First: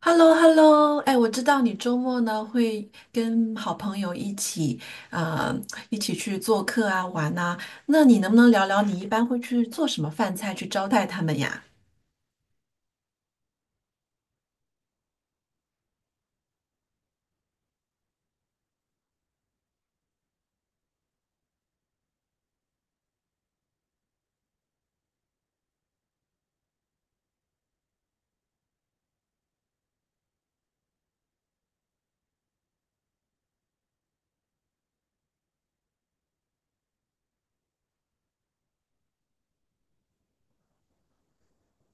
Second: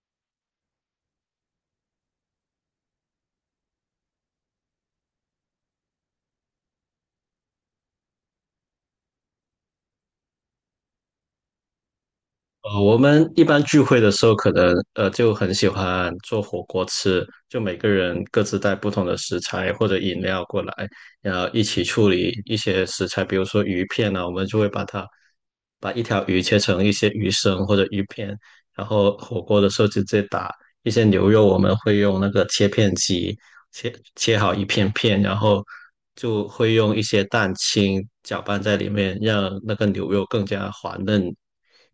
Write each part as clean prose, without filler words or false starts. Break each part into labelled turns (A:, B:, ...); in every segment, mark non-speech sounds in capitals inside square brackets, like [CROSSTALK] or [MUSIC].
A: h e l l o h e l l o 哎，我知道你周末呢会跟好朋友一起，呃，一起去做客啊，玩啊。那你能不能聊聊你一般会去做什么饭菜去招待他们呀？
B: 我们一般聚会的时候，可能就很喜欢做火锅吃，就每个人各自带不同的食材或者饮料过来，然后一起处理一些食材，比如说鱼片啊，我们就会把它一条鱼切成一些鱼生或者鱼片，然后火锅的时候直接打一些牛肉，我们会用那个切片机切好一片片，然后就会用一些蛋清搅拌在里面，让那个牛肉更加滑嫩。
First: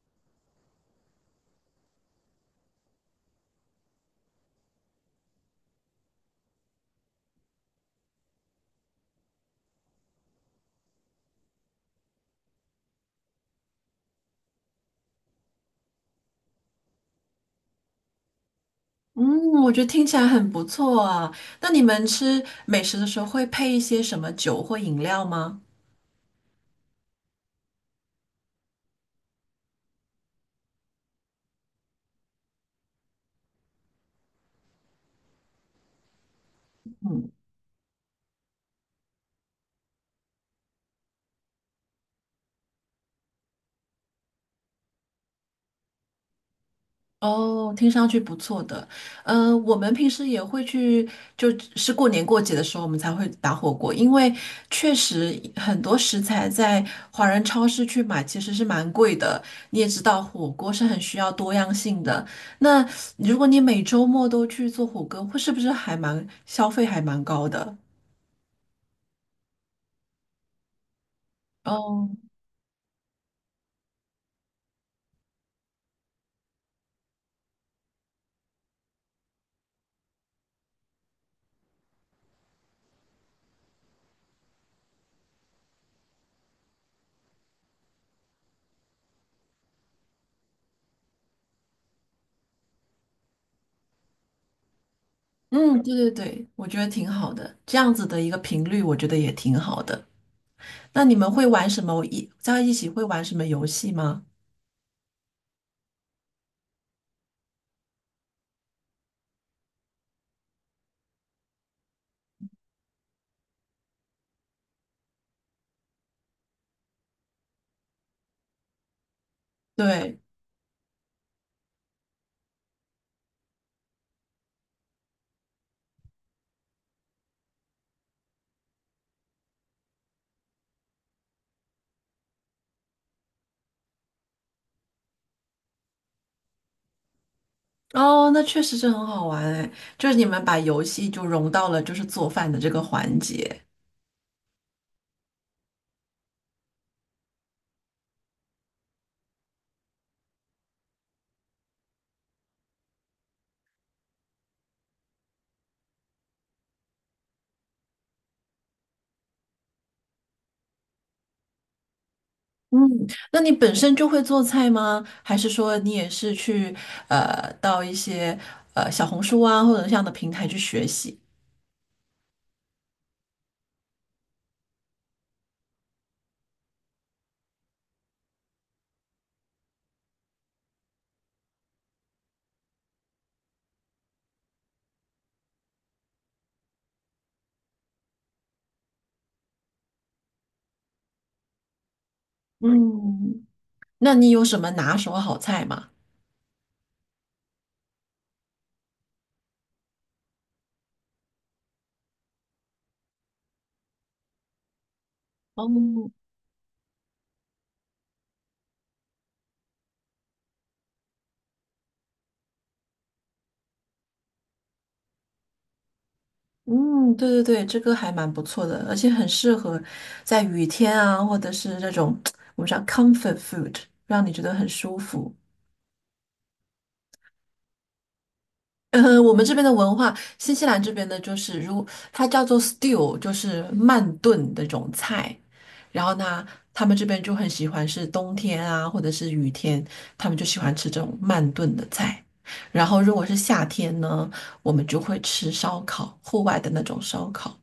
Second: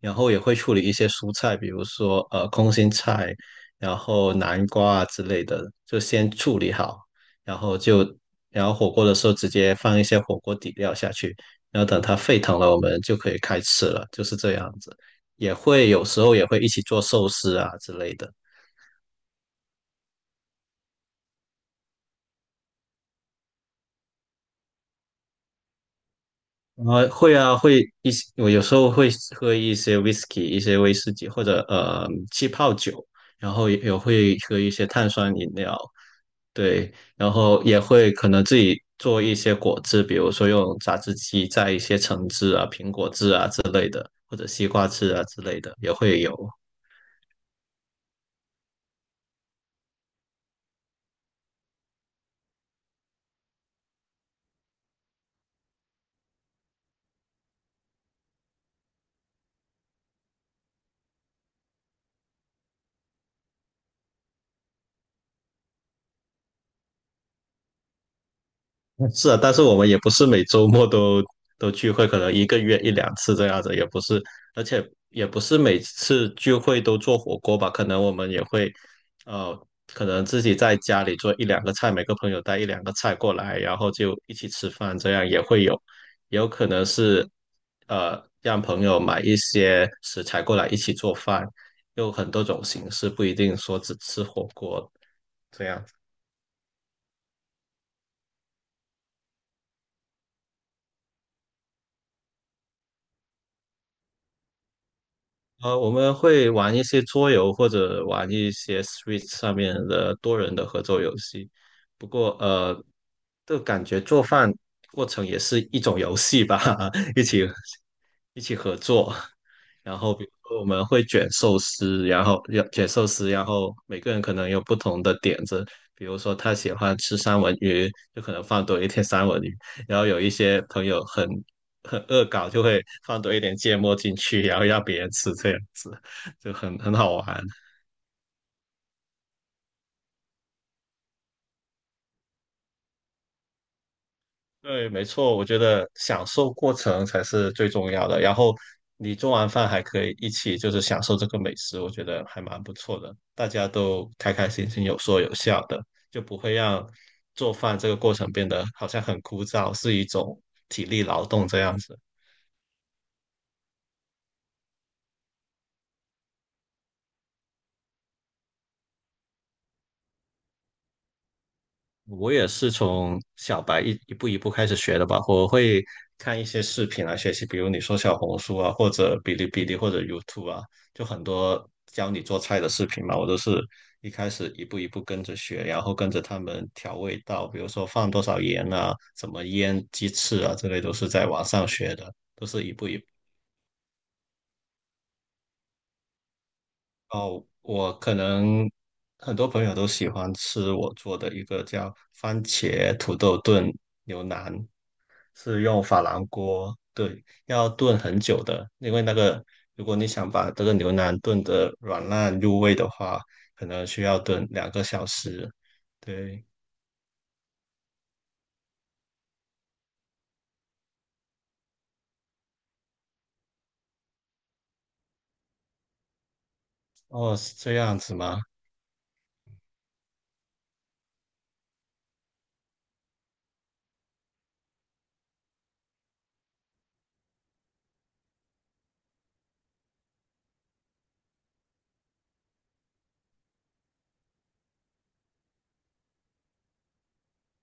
B: 然后也会处理一些蔬菜，比如说空心菜，然后南瓜啊之类的，就先处理好，然后就然后火锅的时候直接放一些火锅底料下去，然后等它沸腾了，我们就可以开吃了，就是这样子。也会有时候也会一起做寿司啊之类的，
A: 嗯，我觉得听起来很不错啊。那你们吃美食的时候会配一些什么酒或饮料吗？
B: 啊，会啊会一起，我有时候会喝一些 whisky，一些威士忌或者气泡酒，然后也会喝一些碳酸饮料。对，然后也会可能自己做一些果汁，比如说用榨汁机榨一些橙汁啊、苹果汁啊或者西瓜汁啊之类的，也会有。
A: 哦，听上去不错的。嗯、我们平时也会去，就是过年过节的时候，我们才会打火锅，因为确实很多食材在华人超市去买其实是蛮贵的。你也知道，火锅是很需要多样性的。那如果你每周末都去做火锅，会是不是还蛮消费还蛮高的？
B: [LAUGHS] 是啊，但是我们也不是每周末都聚会，
A: 哦，
B: 可能一个月一两次这样子，也不是，而且也不是每次聚会都做火锅吧，可能我们也会，呃，可能自己在家里做一两个菜，每个朋友带一两个菜过来，然后就一起吃饭，这样也会有，也有可能是，让朋友买一些食材过来一起做饭，有很多种形式，不一定说只吃火锅这
A: 嗯，
B: 样。
A: 对对对，我觉得挺好的，这样子的一个频率，我觉得也挺好的。那你们会玩什么？一在一起会玩什么游戏吗？
B: 我们会玩一些桌游或者玩一些 Switch 上面的多人的合作游戏。不过，就感觉做饭过程也是一种游戏吧，[LAUGHS] 一起一起合作。[LAUGHS] 然后
A: 对，
B: 比如说我们会卷寿司，然后要卷寿司，然后每个人可能有不同的点子，比如说他喜欢吃三文鱼，就可能放多一点三文鱼，然后有一些朋友很恶搞，就会放多一点芥末进去，然后让别人吃，这样子就很好玩。
A: 哦，那确实是很好玩哎，就是你们把游戏就融到了就是做饭的这个环节。
B: 对，没错，我觉得享受过程才是最重要的。然后你做完饭还可以一起就是享受这个美食，我觉得还蛮不错的。大家都开开心心，有说有笑的，就不会让做饭这个过程变得好像很枯燥，是一种体力劳动这样子。
A: 嗯，那你本身就会做菜吗？还是说你也是去到一些小红书啊或者这样的平台去学习？
B: 我也是从小白一步一步开始学的吧。我会看一些视频来学习，比如你说小红书啊，或者哔哩哔哩或者 YouTube 啊，就很多教你做菜的视频嘛。我都是一开始一步一步跟着学，然后跟着他们调味道，比如说放多少盐啊，怎么腌鸡翅啊，这类都是在网上学的，都是一步一步。
A: 嗯，那你有什么拿手好菜吗？
B: 哦，我可能很多朋友都喜欢吃我做的一个叫番茄土豆炖牛腩，是用珐
A: 哦，
B: 琅锅，对，要炖很久的，因为那个如果你想把这个牛腩炖得软烂入味的话，可能需要炖2个小时。对，
A: 嗯，对对对，这个还蛮不错的，而且很适合在雨天啊，或者是这种 [TSK] 我们叫 comfort food，让你觉得很舒服。
B: 哦，是这样子吗？
A: 我们这边的文化，新西兰这边的就是，如它叫做 stew，就是慢炖的那种菜。然后呢，他们这边就很喜欢是冬天啊，或者是雨天，他们就喜欢吃这种慢炖的菜。然后如果是夏天呢，我们就会吃烧烤，户外的那种烧烤。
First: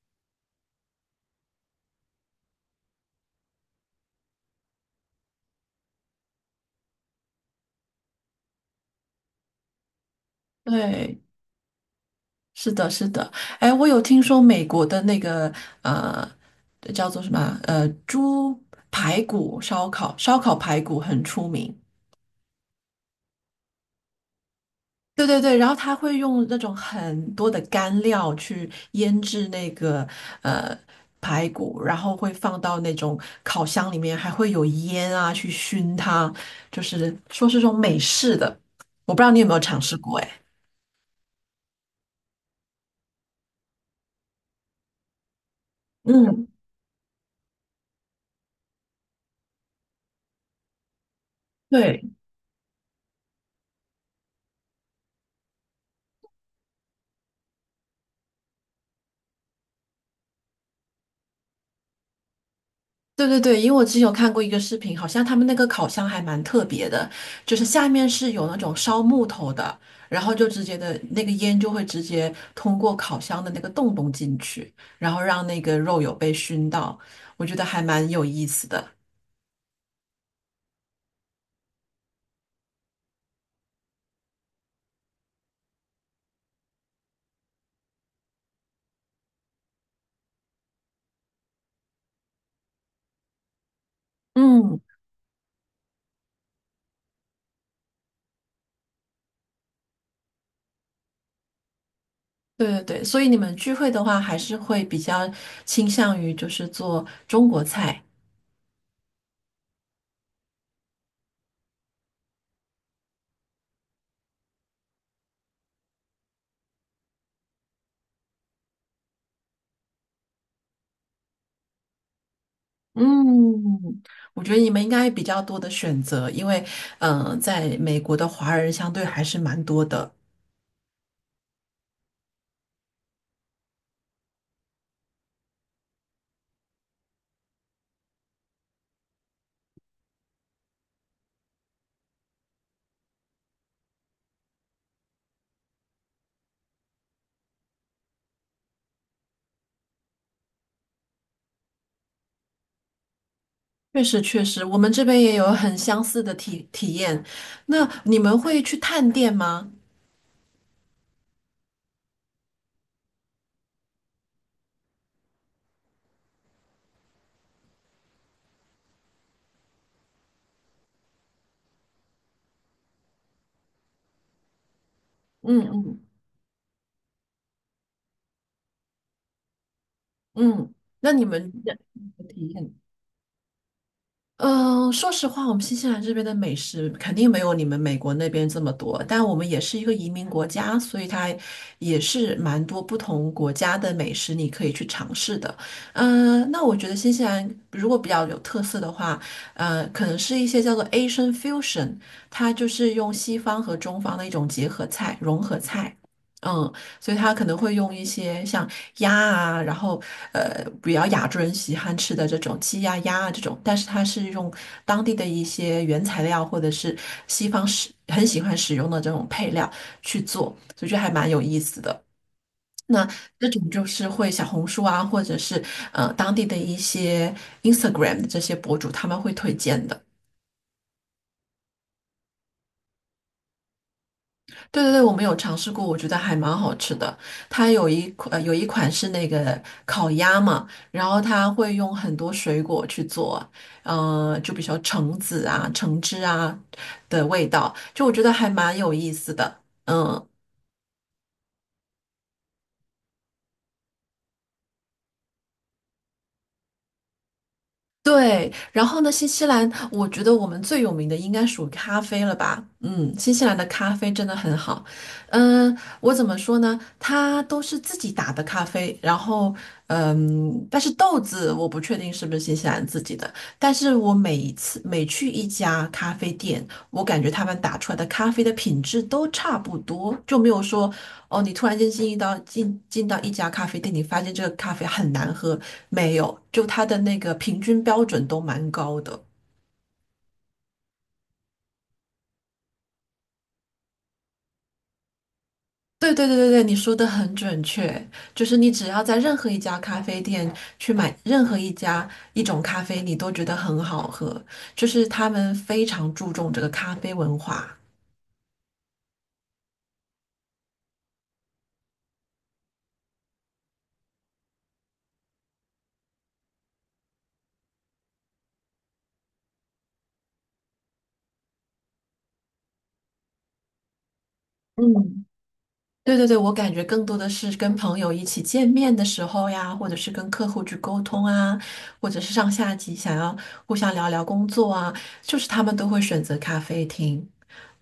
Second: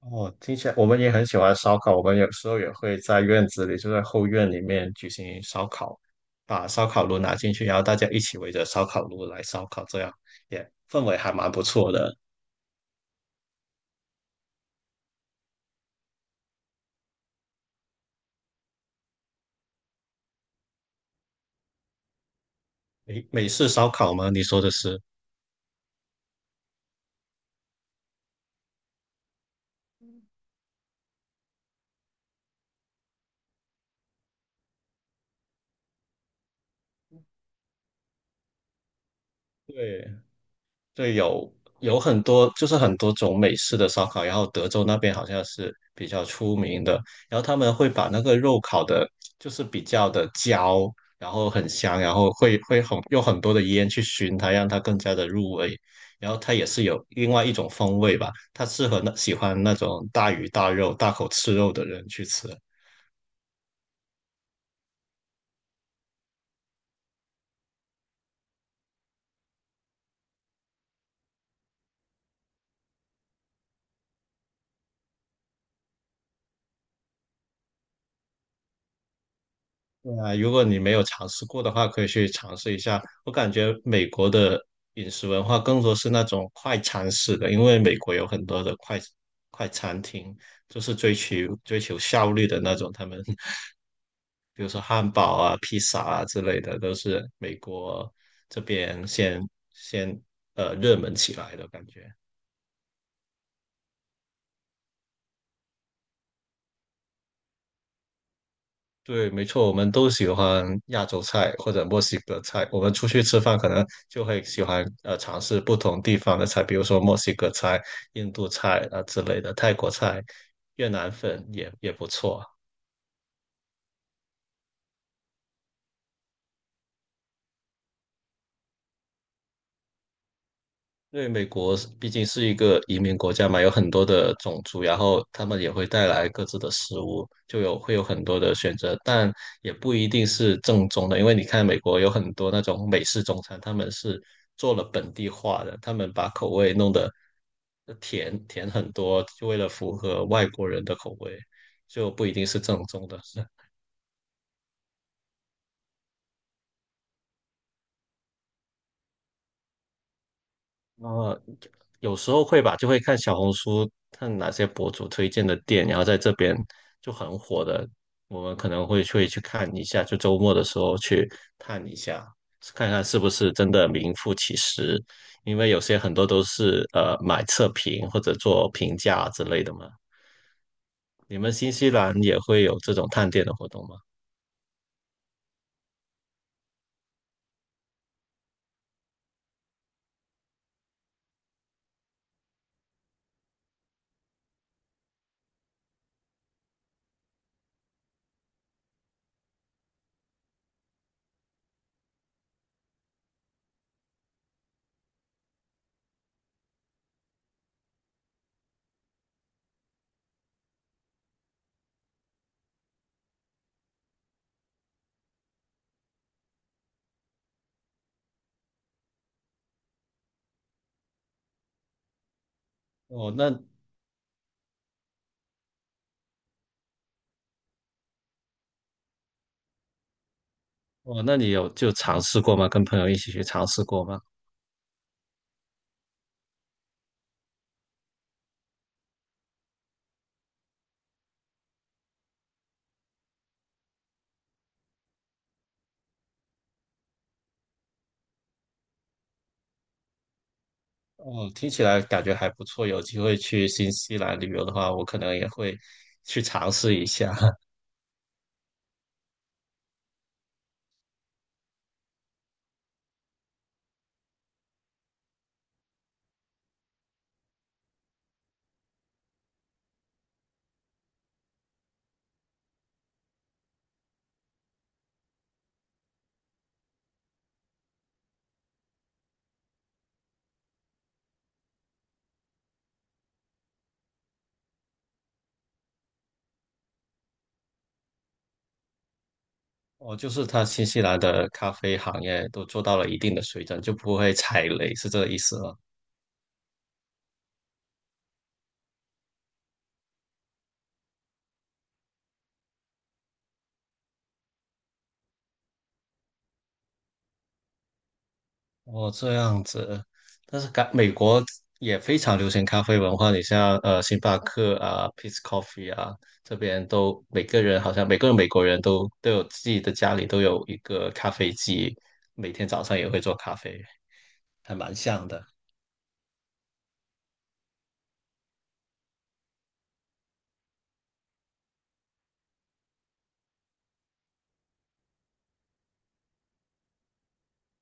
B: 哦，听起来我们也很喜欢烧烤，我们有时候也会在院子里，就在后院里面举行烧烤，把烧烤炉拿进去，然后大家一起围着烧烤炉来烧烤，这样也氛围
A: 对，
B: 还蛮不错的。
A: 是的，是的。哎，我有听说美国的那个呃，叫做什么啊猪排骨烧烤，烧烤排骨很出名。
B: 美式烧烤吗？你说的是？
A: 对对对，然后他会用那种很多的干料去腌制那个呃排骨，然后会放到那种烤箱里面，还会有烟啊去熏它，就是说是这种美式的，我不知道你有没有尝试
B: 对，
A: 过哎。
B: 对，有很多，就是很多种美式的烧烤，然后德州那边好像是比较
A: 嗯，
B: 出名的，然后他们会把那个肉烤的，就是比较的焦，然后很香，
A: 对，
B: 然后会很用很多的烟去熏它，让它更加的入味，然后它也是有另外一种风味吧，它适合那喜欢那种大鱼大肉、大口吃肉的人去吃。
A: 对对对，因为我之前有看过一个视频，好像他们那个烤箱还蛮特别的，就是下面是有那种烧木头的，然后就直接的那个烟就会直接通过烤箱的那个洞洞进去，然后让那个肉有被熏到，我觉得还蛮有意思的。
B: 对啊，如果你没有尝试过的话，可以去尝试一下。我感觉美国的饮食文化更多是那种快餐式的，因为美国有很多的快餐厅，就是追求效率的那种。他们 [LAUGHS] 比如
A: 嗯，
B: 说汉堡啊、披萨啊之类的，都是美国这边先热门起来的感觉。
A: 对对对，所以你们聚会的话，还是会比较倾向于就是做中国菜。
B: 对，没错，我们都喜欢亚洲菜或者墨西哥菜。我们出去吃饭可能就会喜欢尝试不同地方的菜，比如说墨西哥菜、印度菜啊、之类的，泰国菜、越南粉也不错。
A: 嗯，我觉得你们应该比较多的选择，因为嗯、在美国的华人相对还是蛮多的。
B: 因为美国是毕竟是一个移民国家嘛，有很多的种族，然后他们也会带来各自的食物，就有会有很多的选择，但也不一定是正宗的，因为你看美国有很多那种美式中餐，他们是做了本地化的，他们把口味弄得甜甜很多，就为了符合外国人的口味，就不一定是正宗的。[LAUGHS]
A: 确实，确实，我们这边也有很相似的体验。那你们会去探店吗？
B: 呃，有时候会吧，就会看小红书，看哪些博主推荐的店，然后在这边就很火的，我们可能会去看一下，就周末的时候去探一下，看看是不是真的名副其实，因
A: 嗯
B: 为有些
A: 嗯
B: 很多都是买测评或者做评价之类的嘛。
A: 嗯，那你
B: 你们
A: 们
B: 新
A: 的
B: 西兰也
A: 体
B: 会
A: 验？
B: 有这种探店的活动吗？
A: 嗯，说实话，我们新西兰这边的美食肯定没有你们美国那边这么多，但我们也是一个移民国家，所以它也是蛮多不同国家的美食你可以去尝试的。嗯，那我觉得新西兰如果比较有特色的话，可能是一些叫做 Asian fusion，它就是用西方和中方的一种结合菜、融合菜。嗯，所以他可能会用一些像鸭啊，然后比较亚洲人喜欢吃的这种鸡呀、鸭啊这种，但是他是用当地的一些原材料或者是西方使很喜欢使用的这种配料去做，所以就还蛮有意思的。那
B: 哦，
A: 这
B: 那
A: 种就是会小红书啊，或者是当地的一些 Instagram 的这些博主他们会推荐的。
B: 哦，那你有就尝试过吗？跟朋友一起去尝试过吗？
A: 对对对，我们有尝试过，我觉得还蛮好吃的。它有一款、有一款是那个烤鸭嘛，然后它会用很多水果去做，就比如说橙子啊、橙汁啊的味道，就我觉得还蛮有意思的。嗯，
B: 哦，听起来感觉还不错。有机会去新西兰旅游的话，我可能也会去尝试一下。[LAUGHS]
A: 对，然后呢，新西兰，我觉得我们最有名的应该属于咖啡了吧？嗯，新西兰的咖啡真的很好。嗯，我怎么说呢？它都是自己打的咖啡，然后嗯，但是豆子我不确定是不是新西兰自己的，但是我每一次每去一家咖啡店，我感觉他们打出来的咖啡的品质都差不多，就没有说哦，你突然间进到一家咖啡店，你发现这个咖啡很难喝，没有，就它的那个平均标准都蛮高的。
B: 哦，就是它新西兰的咖啡行业都做到了一定的水准，就不会踩雷，是这个意思吗？
A: 对对对对对，你说的很准确，就是你只要在任何一家咖啡店去买任何一种咖啡，你都觉得很好喝，就是他们非常注重这个咖啡文化。
B: 哦，这样子。但是感美国也非常流行咖啡文化，你像星巴克啊、Peet's Coffee 啊，这边都每个人好像每个美国人都有自己的家里都有一个咖啡机，每天早上也会做咖啡，还蛮
A: 嗯。
B: 像的。
A: 对对对，我感觉更多的是跟朋友一起见面的时候呀，或者是跟客户去沟通啊，或者是上下级想要互相聊聊工作啊，就是他们都会选择咖啡厅，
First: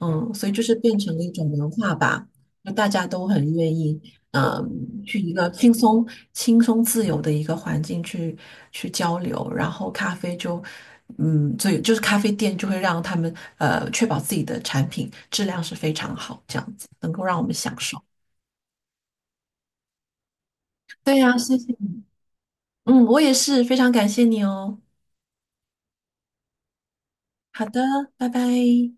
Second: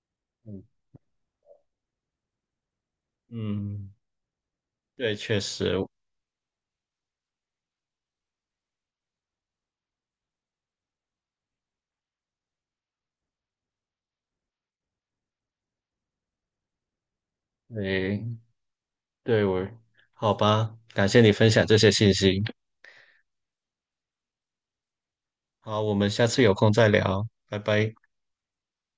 A: 嗯，所以就
B: 嗯。
A: 是变成了一种文化吧，就大家都很愿
B: 嗯，
A: 意，嗯，
B: 对，
A: 去一
B: 确
A: 个轻
B: 实，
A: 松、自由的一个环境去交流，然后咖啡就，嗯，所以就是咖啡店就会让他们确保自己的产品质量是非常好，这样子能够让我们享受。
B: 诶，对我，好吧，感
A: 对
B: 谢你
A: 呀，
B: 分
A: 谢
B: 享
A: 谢
B: 这些
A: 你。
B: 信息。
A: 嗯，我也是，非常感谢你哦。
B: 好，我们下次有空再聊，拜
A: 好的，
B: 拜。
A: 拜拜。